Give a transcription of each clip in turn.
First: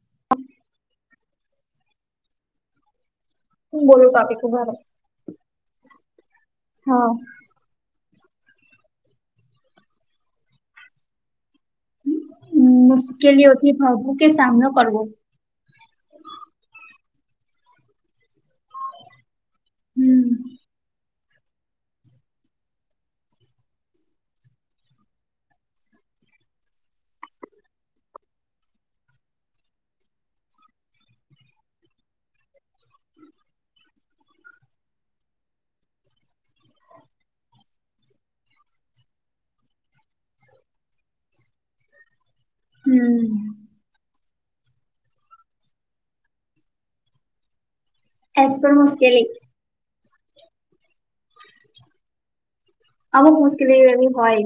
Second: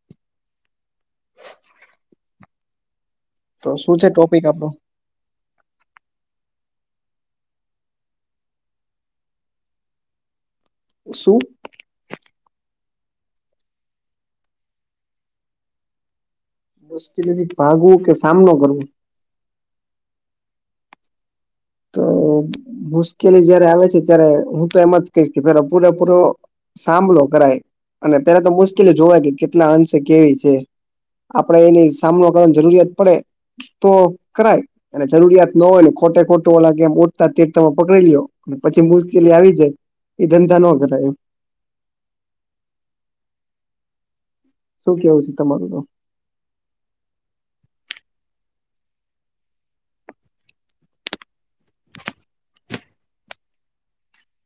[inaudible] તો હુ શું છે બોલું તોપીક ટોપિક ઉભા આપડો રો હા શું? મુશ્કેલીઓથી ભાગવુ કે સામનો કરવો? મુશ્કેલીથી ભાગવું કે સામનો કરવો? હમ. તો મુશ્કેલી જયારે આવે છે, ત્યારે હું તો એમાં જ કહીશ કે પેલા પૂરેપૂરો સામલો કરાય અને પેલા તો મુશ્કેલી જોવાની કેટલા અંશે કેવી છે. આપણે એની સામનો કરવાની જરૂરિયાત પડે તો કરાય અને જરૂરિયાત ન હોય ને ખોટે ખો [unintelligible] તમે પકડી લ્યો પછી મુશ્કેલી આવી જાય એ ધંધા ન કરાય એમ હમ. શું કેવું છે, તમારુંતો એસ પણ મુશ્કેલી અમુક મુશ્કેલી એવી હોય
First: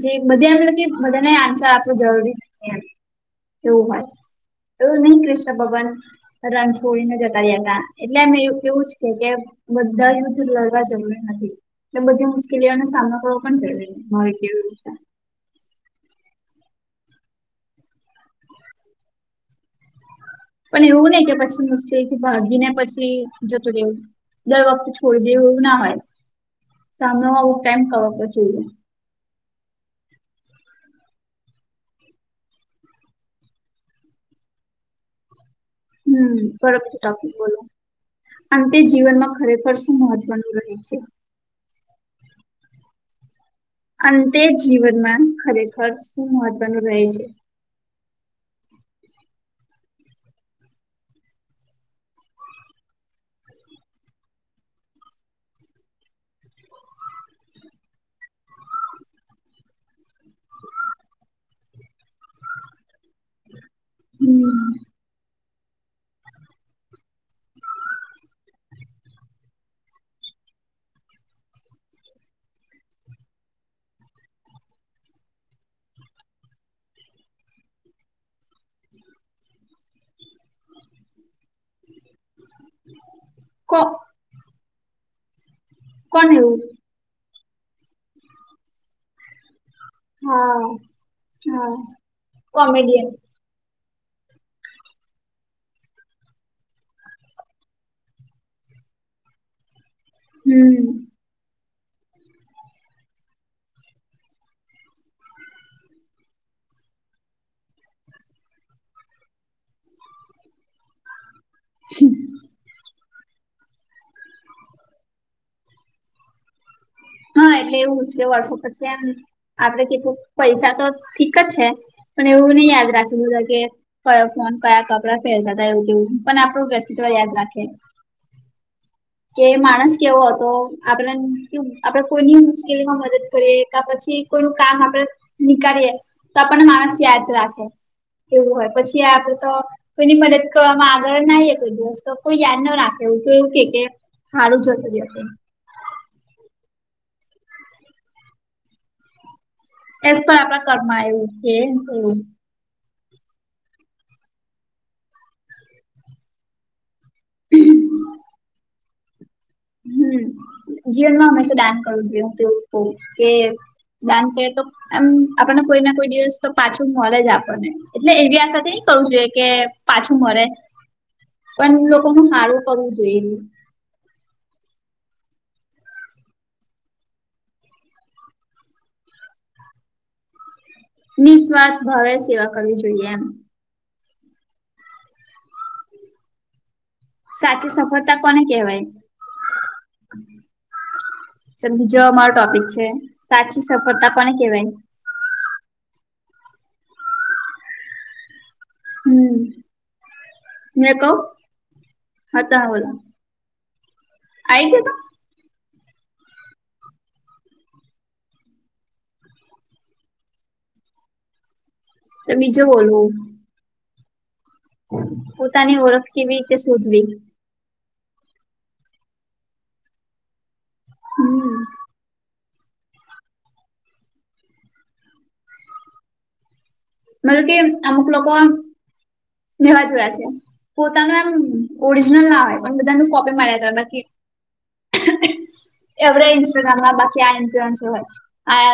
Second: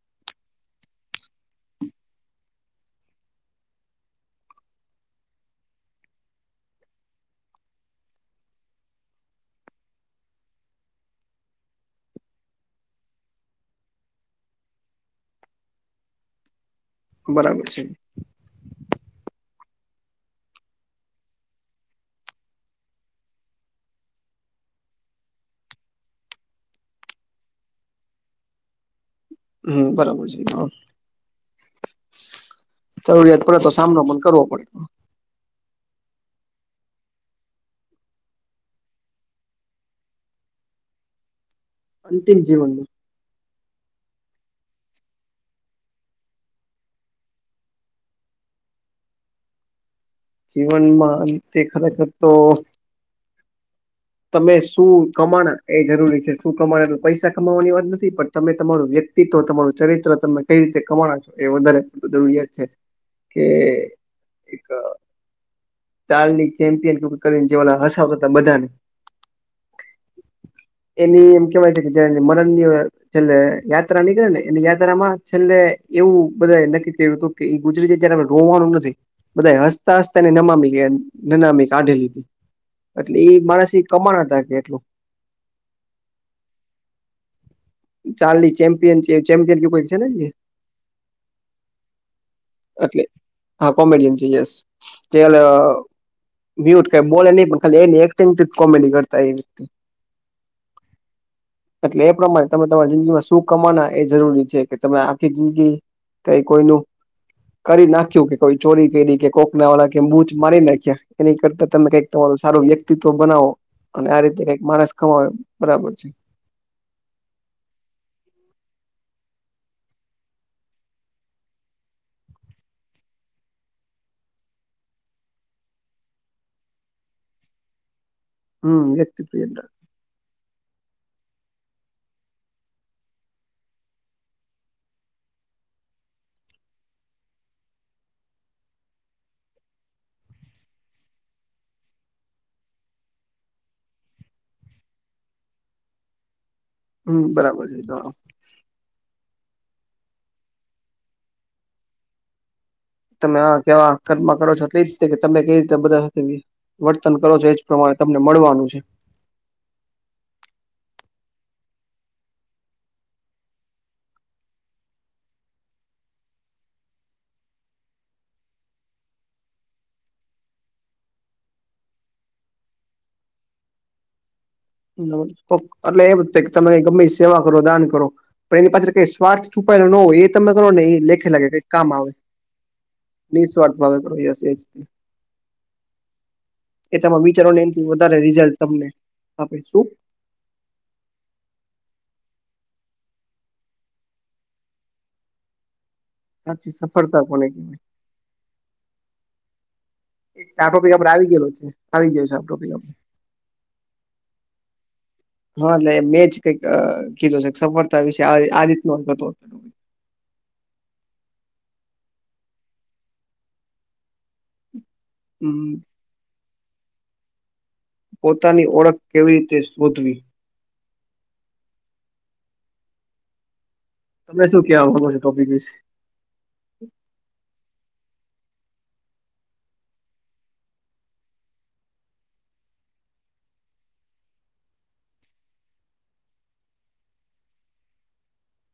જે બધા એટલે કે બધાને આન્સર આપવું જરૂરી નથી એમ એવું વહોય એવુ ની ક્રિષ્ણ ભગવાન રણ છોડીને જતા રહ્યા હતા એટલે એમે એ એવું કેવું જ કે કે બધા યુદ્ધ લડવા જરૂરી નથી એ બધી મુ કેલીઓનો સામનો કરવો પણ જરૂરી [unintelligible] બરાબર છે. પણ એવું નય કે પછી મુશ્કેલીથી ભાગી ને પછી જતું રેવું દર વખત છોડી દેવું એવું ના હોય સામનો હોવું [unintelligible] હમ બરાબર છે. જરૂરિયાત પડે તો સામનો પણ કરવો પડે હમ [unintelligible] બોલો આમ તે જીવનમાં ખરેખર શું મહત્વનું રહે છે? અંતિમ જીવનનું અંતે જીવનમાં ખરેખર શું મહત્વનું રહે છે. જીવનમાં તે ખરેખર તો તમે શું કમાણા એ જરૂરી છે, શું કમાણ એટલે પૈસા કમાવાની વાત નથી પણ તમે તમારું વ્યક્તિત્વ તમારું ચરિત્ર તમે કઈ રીતે કમાણા છો એ વધારે બધુ યાદ છે, કે એક હમ ટાલની ચેમ્પિયન ટુકડીને જે ઓલા હસાવતા બધાને એની એમ કેવાય છે કે જે મરણની અ છેલ્લે યાત્રા નીકળે ને એની યાત્રામાં છેલ્લે એવું બધાએ નક્કી કર્યું હતું કે એ ગુજરીતી ત્યારે રોવાનું નથી. બધાએ હસતા હસતાને નમામી નનામી કાઢેલીઘી એટલે એ માણસ કો પણ હતા કે એટલું કોણ એવું ચાલી ચેમપિયન ચે ચેપિયન [unintelligible] હા હા અટલે કોમેડિયન હા કોમેડિયન છે યસ [unintelligible] મ્યુટ કઈ બોલે નહી પણ ખાલી એની એક્ટિંગથી જ કોમેડી કરતા એ વ્યક્તિ હમ્મ અટલે એ પ્રમાણે તમે તમારી જિંદગીમાં શું કમાના એ જરૂરી છે કે તમે આખી જિંદગી કઈ કોઈનું કરી નાખ્યું કે કોઈ ચોરી કરી કે કોકના વાળા કે બુચ મારી નાખ્યા અને ઈ કરતા તમે કઈક તમારું સારું વ્યક્તિત્વ બનાવો અને આ રીતે કંઈક માણસ કમાવે બરાબર છે. હા એટલે એવું છે કે વર્ષો પછી એમ આપડે કેધું પૈસા તો ઠીક જ છે. પણ એવું નહી યાદ રાખે બધા કે કયો ફોન કયા કપડાં પેરતા હતા એવું જેવું પણ આપણું વ્યક્તિત્વ યાદ રાખે હમ્મ કે માણસ કેવો હતો આપણાંન કેવું આપડે કોઈની મુશ્કેલીમાં મદદ કરીએ કા પછી કોઈનું કામ આપડે નીકળીએ તો આપણને માણસ યાદ રાખે એવું હોય પછી આપડે તો કોઈની મદદ કરવામાં આગળ નહી કોઈ દિવસ તો કોઈ યાદ ન રાખે એવું તો એવું કે કે હારું જતો રિયો તે. હમ્મ બરાબર [unintelligible] એશ પર આપણા કર્મા એવું કે ન તેવું. તમે આવા કેવા કર્મ કરો છો કઈ રીતે કે તમે કઈ રીતે બધા સાથે વર્તન કરો છો એજ પ્રમાણે તમને મળવાનું છે. હમ્મ જીવનમાં હંમેશા દાન કરવું જોઈએ હું એવું જ કઉ કે દાન કરે તો એમ આપણને કોઈ ના કોઈ દિવસ તો પાછું મળે જ આપને એટલે એવી આશાથી નઈ કરવું જોઈએ કે પાછું મળે પણ લોકો હારું કરવું જોઈએ. એટલે એમ તમે ગમે સેવા કરો દાન કરો. પણ એની પાછળ કઈ સ્વાર્થ છુપાયેલો ન હોય એ તમે કરો ને ઈ નિસ્વાર્થ ભાવે સેવા કરવી જોઈએ એમ. સ્વાર્થ ભાવે કર્યા યસ યસ એ તમે વિચારોને સાચી એથી સફળતા વધારે કોને રિઝલ્ટ કહેવાય તમને આપે શું. ચલ બીજો અમારો ટોપિક છે સાચી સફળતા કોને કેવાય? સાચી સફળતા કોણે કેવાય? હમ્મ આ ટોપિક આપડે આવી ગયેલો છે આવી ગયો છે આ હા તમે ટોપિક બોલો આપડે. આઈ ગયો તો? હા એટલે મેં જ કંઇક અ કીધું છે સફળતા વિશે આ આ રીતનો હતો તો. એ બીજો બોલું હું. પોતાની હમ ઓળખ કેવી રીતે શોધવી? પોતાની ઓળખ કેવી રીતે શોધવી? હમ તમને શું કેવા માંગો છો ટોપિક વિશે? મતલબ કે અમુક લોકો નવા જોયા છે. પોતાનું એમ ઓરિજનલ ના હોય પણ બધાનું કોપી માર્યા [inaudible] [inaudible] ઇન્સ્ટાગ્રામમાં બાકી આ ઇન્ફ્લુઅન્સ હોય આ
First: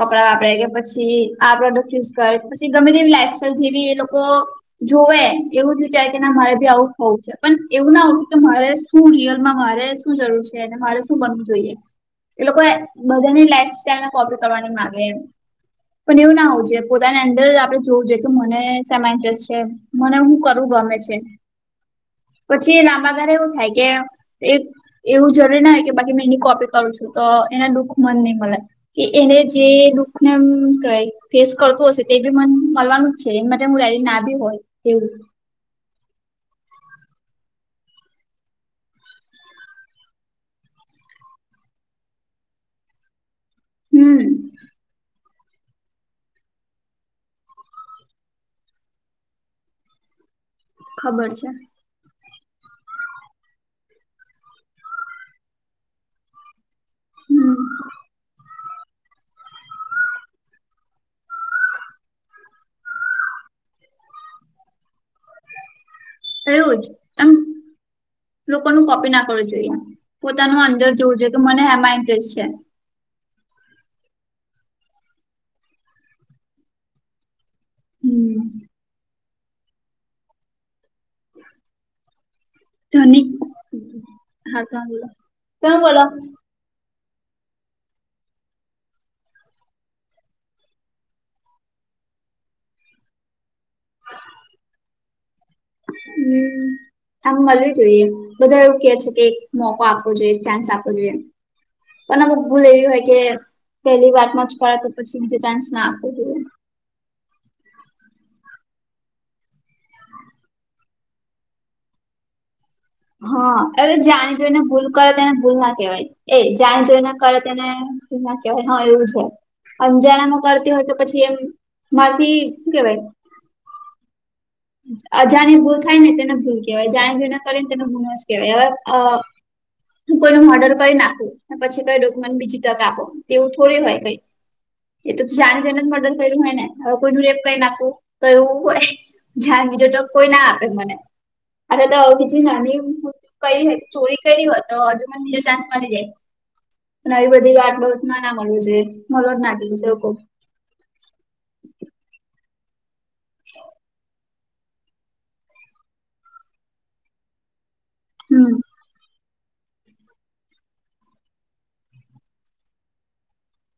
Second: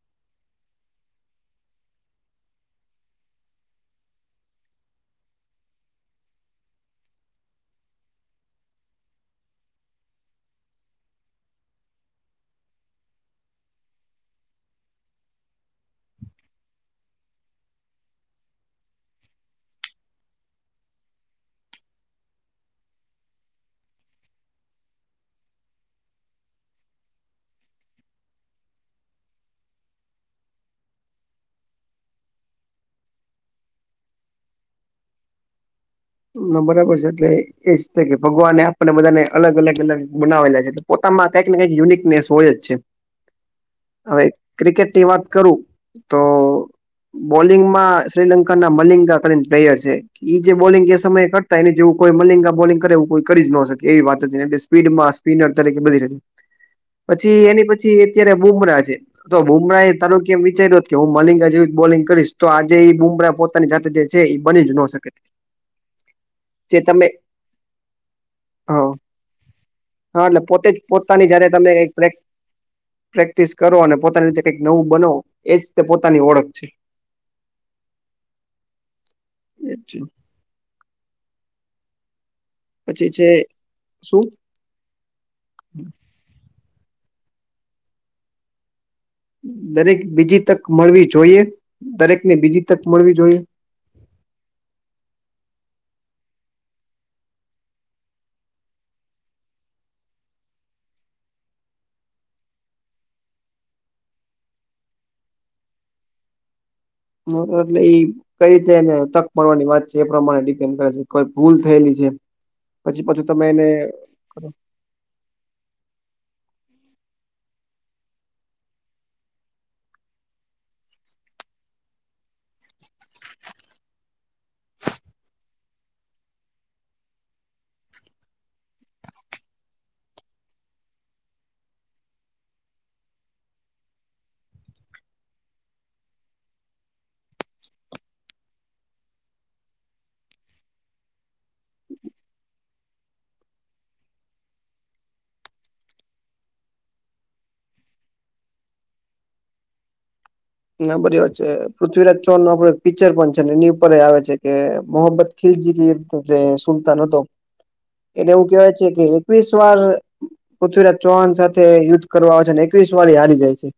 કપડા વાપરે કે પછી આ પ્રોડક્ટ યુઝ કરે પછી ગમે તેવી લાઈફ સાઈલ જેવી એ લોકો જોવે એવું જ વિચાર કે ના મારે બી આવું હોઉ છે. પણ એવું ના આવતું કે મારે શું રિયલમાં મારે શું જરૂર છે અને મારે શું બનવું જોઈએ? એ લોકો બધાની લાઈફ સ્ટાઈલ કોપી કરવાની માગે એમ પણ એવું ના હોવું જોઈએ. પોતાની અંદર આપણેે જોવું જોઈએ કે મને શેમાં ઇન્ટરેસ્ટ છે મને હું કરવું ગમે છે. પછી લાંબા ગાળ એવું થાય કે એક એવું જરૂરી ના કે બાકી મેં એની કોપી કરું છું તો એના દુઃખ મન નહીં મળે. કે એને જે દુઃખને એમ ક ફેસ કરતું હશે તે બી મ મળવાનું જ છે એ માટે હું રેડી ના બી હોય એવું. ના બરાબર છે એટલે એ જ છે કે ભગવાને આપણને બધાને અલગ અલગ અલગ બનાવેલા. પોતામાં કઈક ને કઈક યુનિકનેસ હોય જ છે હવે હમ ક્રિકેટની કરું તો બોલિંગમાં શ્રીલંકાના મલિંગા કરી પ્લેયર છે એ જે બોલિંગ સમય ખબર છે કરતા એને જેવું કોઈ મલિંગા બોલિંગ કરેવું કોઈ કરી જ ન શકે એવી વાત હતી ને એટલે સ્પીડમાં સ્પિનર તરીકે બધી ર પછી હમ એની પછી અત્યારે બુમરાહ છે. તો બુમરાહ એ તારું કે એમ વિચાર્યું કે હું મલિંગા જેવી બોલિંગ કરીશ તો આજે એ બુમરાહ પોતે ની જાતે જે છે એ બની જ ન શકે. જે એયું જ તમે એમ લોકો નુ હા કોપી ના કરવું જોઈએ હા એટલે પોતાનું પોતે જ અંદર જોવું પોતાની જોઈએ કે જયારે મને તમે કઈક એમાં પ્રેક- ઇન્ટરેસ્ટ છે. પ્રેક્ટિસ કરો અને પોતાની રીતે કઈક નવું બનો એજ તે પોતાની ઓળખ છે. [inaudible] એ જી પછી ધનિક છે શું? હા ત બોલો તું બોલો દરેક બીજી તક મળવી જોઈએ દરેક ને બીજી તક મળવી જોઈએ. હમ આમ મળવી જોઈએ બધા એવું કે છે કે મોકો આપવો જોઈએ ચાન્સ આપવો જોઈએ. અને બ ભૂલ એવી હોય કે પેલી વાતમાં [inaudible] તો પછી ચાન્સ ના આપું. [inaudible] એ કઈ રીતે એને તક મળવાની વાત છે એ પ્રમાણે ડિપેન્ડ કરે છે કોઈ ભૂલ થયેલી છે. પછી પાછું તમે હા એને હવે જાણી જોઈને ભૂલ કરે તેને ભૂલ ના કહેવાય એ જાણે જોઈ ના કરે તેને ભૂલ ના કહેવાય હ એવું છે. અંજાણમાં કરતી હોય તો પછી એમ માંથી શું કેવાય? અજાણી ભૂલ થાય ને તેને ભૂલ કેવાય જાણે જ કરી ને તેને ભૂલો જ કેવાય હવે હું કોઈ મોર્ડર કરી નાખું પછી કઈ ડોક્યુમેન્ટ બીજી તક આપો તેવું થોડી હોય એ તો જાણે જાને જ મર્ડર કર્યું હોય ને હવે કોઈ રેપ કઈ નાખવું તો એવું હોય [inaudible] બીજો ટક કોઈ ના આપે મને આટ તો બીજી નાની કઈ ચોરી કરી હોય તો હજુ મને બીજો ચાન્સ મળી જાય. અને આવી બધી વાત બાબત ના ના મળવી જોઈએ મળો જ ના દીધ લોકો હા બરીબર છે પૃથ્વીરાજ ચૌહા નું આપડું પિક્ચર પણ છે ને એની ઉપર આવે છે કે મોહ [inaudible] જે સુલતાન હતો. [inaudible] એટલે એવું હમ કેવાય છે કે, એકવીસ વાર પૃથ્વીરાજ ચૌહાણ સાથે યુદ્ધ કરવા આવે છે એકવીસ વાર હારી જાય છે.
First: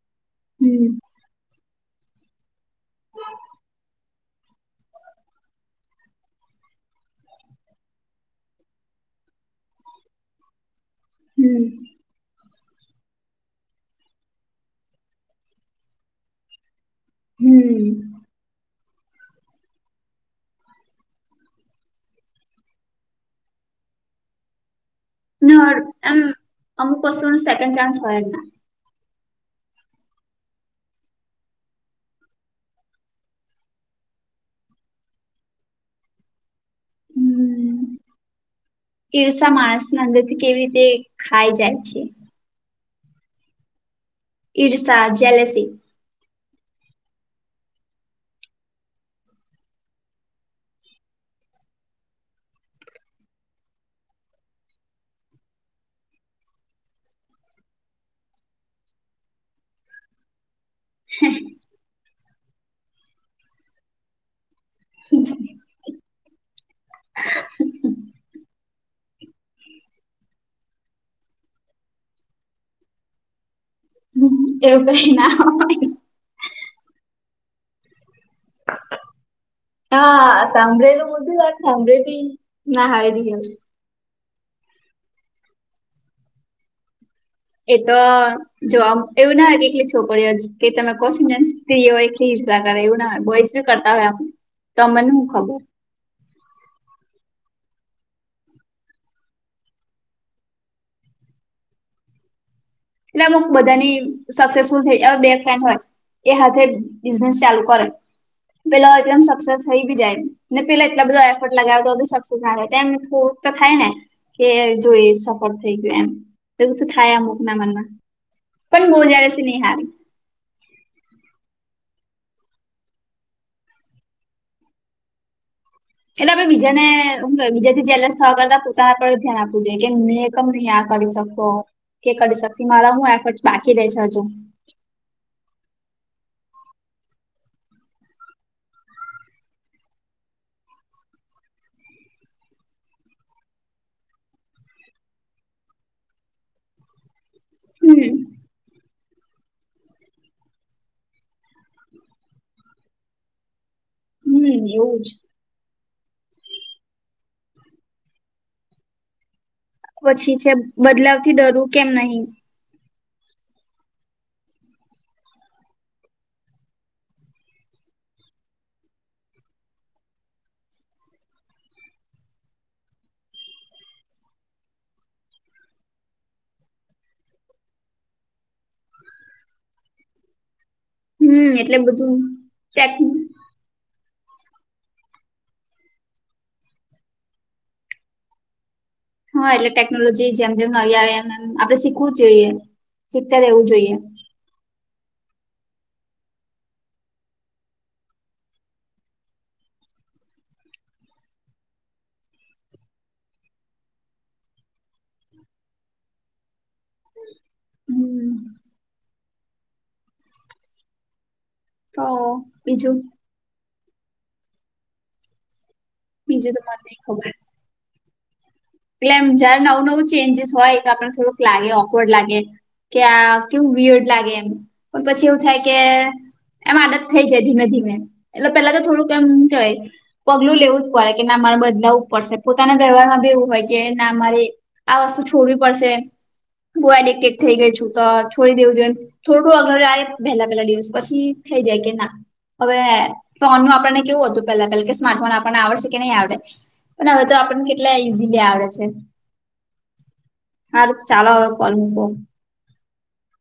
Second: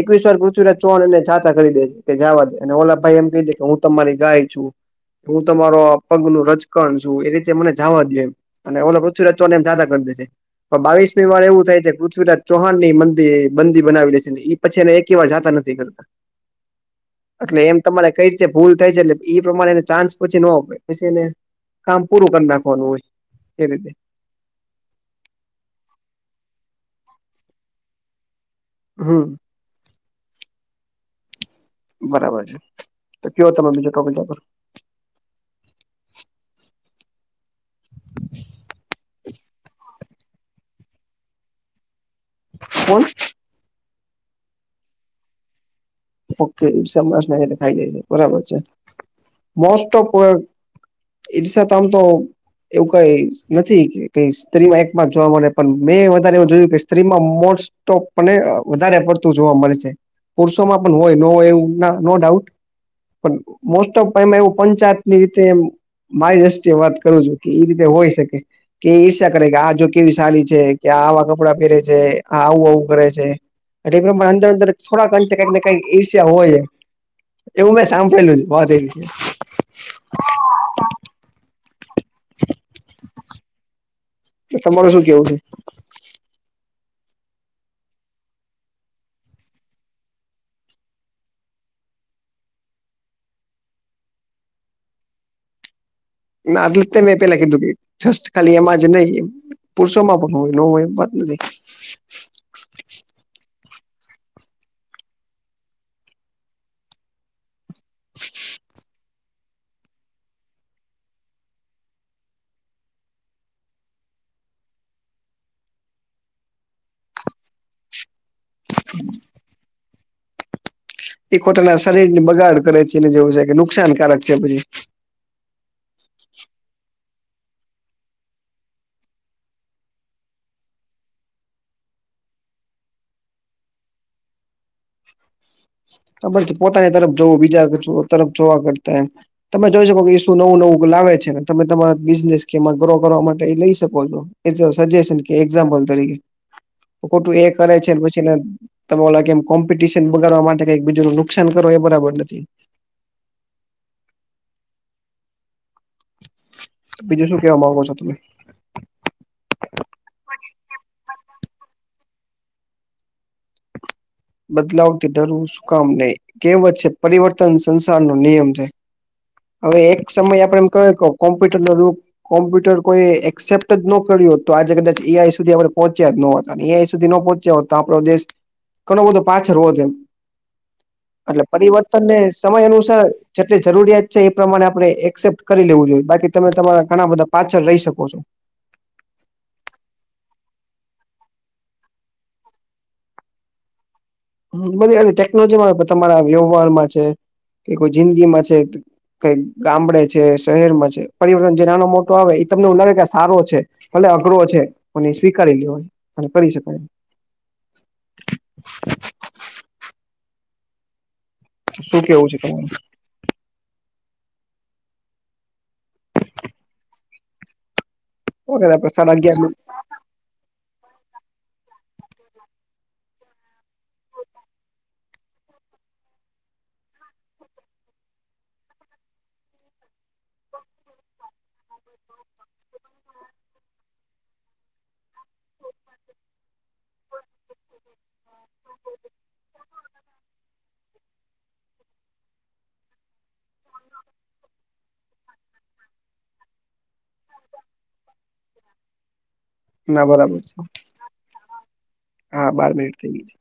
એકવીસ વાર પૃથ્વી હમ જાતા કરી દે તે જવા દે અને ઓલા ભાઈ એમ કહી દે કે હું તમારી ગાય છું. હું તમારો પગ નું રચકણ છું એ રીતે મને જવા દયો. અને ઓલો પૃથ્વી [unintelligible] એમ જા કરી દે પણ બાવીસ કોઈ વાર હમ એવું થાય કે પૃથ્વીરાજ ચૌહા ની મંદિ બંદી બનાવી લે છે ને એ પછી ને એક વાર જાતા નથી. [unintelligible] એટલે એમ હમ તમારે કઈ ભૂલ થાય છે એટલે એ પ્રમાણેને ચાન્સ પછી ને પછી એને છે ને કામ પૂરું કરી નાખવાનું હોય એ રીતે. [unintelligible] એમ અમુક વસ્તુઓના સેકન્ડ ચાન્સ હોય જ ના. હા. બરાબર છે તો કેવો તમે બીજો કમેન્ટ આપો. હમ્મ [inaudible] ઈર્ષા માણસ ના અંદર થી કેવી રીતે ખાઈ જાય છે. કોણ. ઈર્ષસા જલેસી. ઓકે ઈર્ષસ માણસને ખાઈ જાય છે બરાબર છે મોસ્ટ ઓફ કોઈ ઈર્ષસા [unintelligible] તો એવું કઈ નથી કે કઈ સ્ત્રીમાં એકમાં જોવા મળે પણ મેં વધારે એવું જોયું કે સ્ત્રીમાં મોસ્ટ [unintelligible] અને વધારે પડતું જોવા મળે છે પુરુષોમાં હોય નો હોય એવું ના નો ડાઉટ. પણ મોસ્ટ ઓફ એમ એવું પંચાયતની રીતે એમ. મારી દ્રષ્ટિએ વાત કરું છું કે એ રીતે હોય શકે. કે ઈર્ષા કરે કે આ જો કેવી સડી છે કે આ આવા કપડાં પહેરે છે આ આવું આવું કરે છે. એટલે અંદર અંદર એવું કઈ થોડાક ના [unintelligible] હોય ઈર્ષ્યા હોય એવું મેં સાંભળેલું [unintelligible] રીતે. હા સાંભળેલું બધી વાત સામેથી ભી ના કહેવાય. તો તમારે શું કેવું છે. એ તો જોબ એવું ના હોય કે કેટલી છોકરીઓ કે તમે કોછી ને સ્ત્રી હોય કેલી હિંસા કરે એવું ના હોય બોયસ કરતા હોય આપણે તો મને હું ખબર. નાટલે મેં પેલા કીધું કે જસ્ટ ખાલી એમાં જ નહી પુરષો માં પણ હોય નો હોય એ વાત નથી. એટલે અમુ બધાની સક્સેસફુલ થઈ હવે બે ફ્રેન્ડ હોય એ હથે બિઝનેસ ચાલુ કરે પેલા [unintelligible] સક્સેસ થઈ બી જાય ને પેલા એટલા બધો એફર્ટ લગાવે તો બી સક્સેસ આવે થોડુંક તો થાય ને. કે જો એ સફળ થઈ ગયું એમ એવું તો થાય [unintelligible] ના મના પણ બો જેલીસી ની હારી. એ ખોટાના શરીર ને બગાડ કરે છે અને જેવું છે કે નુકસાનકારક છે પછી. એટલે આપણે બીજા ને બીજા જેલેસ થવા કરતા પોતાના પર ધ્યાન આપવું જોઈએ કે મે [unintelligible] નહી આ કરી શકો કે કરી શકતી મારા હું એફર્ટ બાકી રે છે હજુ. ખબર છે પોતાની તરફ જવું બીજા તરફ જોવા કરતા એ. તમે જોઈ શકો કે શું નવું નવું લાવે છે ને તમે તમારા બિઝનેસ કેમાં ગ્રો કરવા માટે એ લઈ શકો છો. કવો સજેશન કે એક્ઝામ્પલ તરીકે ખોટું એક કરે છે હમ પછીને તમે ઓ કેમ કોમ્પિટિશન બગાડવા માટે કઈક બીજું ન નુકસાન કરો એ બરાબર નથી. હમ્મ એવું જ. બીજું શું કેવા માંગો છો તમે. પછી છે બદલાવ થી ડરવું કેમ નહી. બદલાવ થી ડરવું શું કામ નહી કેવત છે પરિવર્તન સંસાર નો નિયમ છે. હવે એક સમયે આપડે એમ કહે કે કોમ્પ્યુટર નો રુપ કોમ્પ્યુટર કોઈ એક્સેપ્ટ જ નો કર્યું હોત તો આજે કદાચ એ આઈ સુધી આપડે પહોંચ્યા જ ન હોત અને એઆઈ સુધી ન પો ચયા હોત તો આપડો દેશ ઘણો બધો પાછળ હોત એમ. એટલે હમ બધું પરિવર્તનને સમય ટેક અનુસાર જેટલી જરૂરિયાત છે એ પ્રમાણે આપડે એક્સેપ્ટ કરી લેવું જોઈએ બાકી તમે તમારા ઘણા બધા પાછળ રહી શકો છો. હા એટલે ટેકનોલોજી જેમ જેમ નવી આવે એમ એમ આપડે શીખવું જ જોઈએ, શીખતા રહેવું જોઈએ. હમ બધી આવી ટેકનોલોજીમાં તમારા વ્યવહારમાં છે કે કોઈ જિંદગીમાં છે કઈ ગામડે છે, શહેરમાં છે પરિવર્તન જે નાનો મોટો આવે ઈ તમને એવું લાગે કે આ સારો છે. ભલે અઘરો છે પણ ઈ સ્વીકારી લ્યો અને કરી શકાય. હમ. શું તો કેવું છે તમારુ? બીજું બીજું તો મન નઈ ખબર [unintelligible] એટલે એમ જયારે નવું નવું ચેન્જીસ હોય તો આપન થોડુંક લાગે ઓકવર્ડ લાગે કે આ કેવું વીયર્ડ લાગે એમ પણ પછી એવું થાય કે એમ આદત થઈ જાય ધીમે ધીમે એટલે પેલા તો થોડુંક એમ કેવાય પગલું લેવું જ પડે કે ના મારે બદલાવવું પડશે પોતાના વ્યવહાર માં બી એવું હોય કે ના મારે આ વસ્તુ છોડવી પડશે બઉ એડિક્ટેડ થઈ ગઈ છું તો છોડી દેવું જોઈએ થોડું અગળ આયે પહેલા પહેલા દિવસ પછી થઈ જાય કે ના હવે ફોનનું આપણને કેવું હતું પેલા પેલા કે સ્માર્ટ ફોન આપણને આવડશે કે નહીં આવડે પણ હવે તો આપણને કેટલા ઈઝીલી આવડે છે. ના બરાબર છે, હારું ચાલો હવે કોલ મૂકો હા બાર મિનિટ થઈ ગયી છે.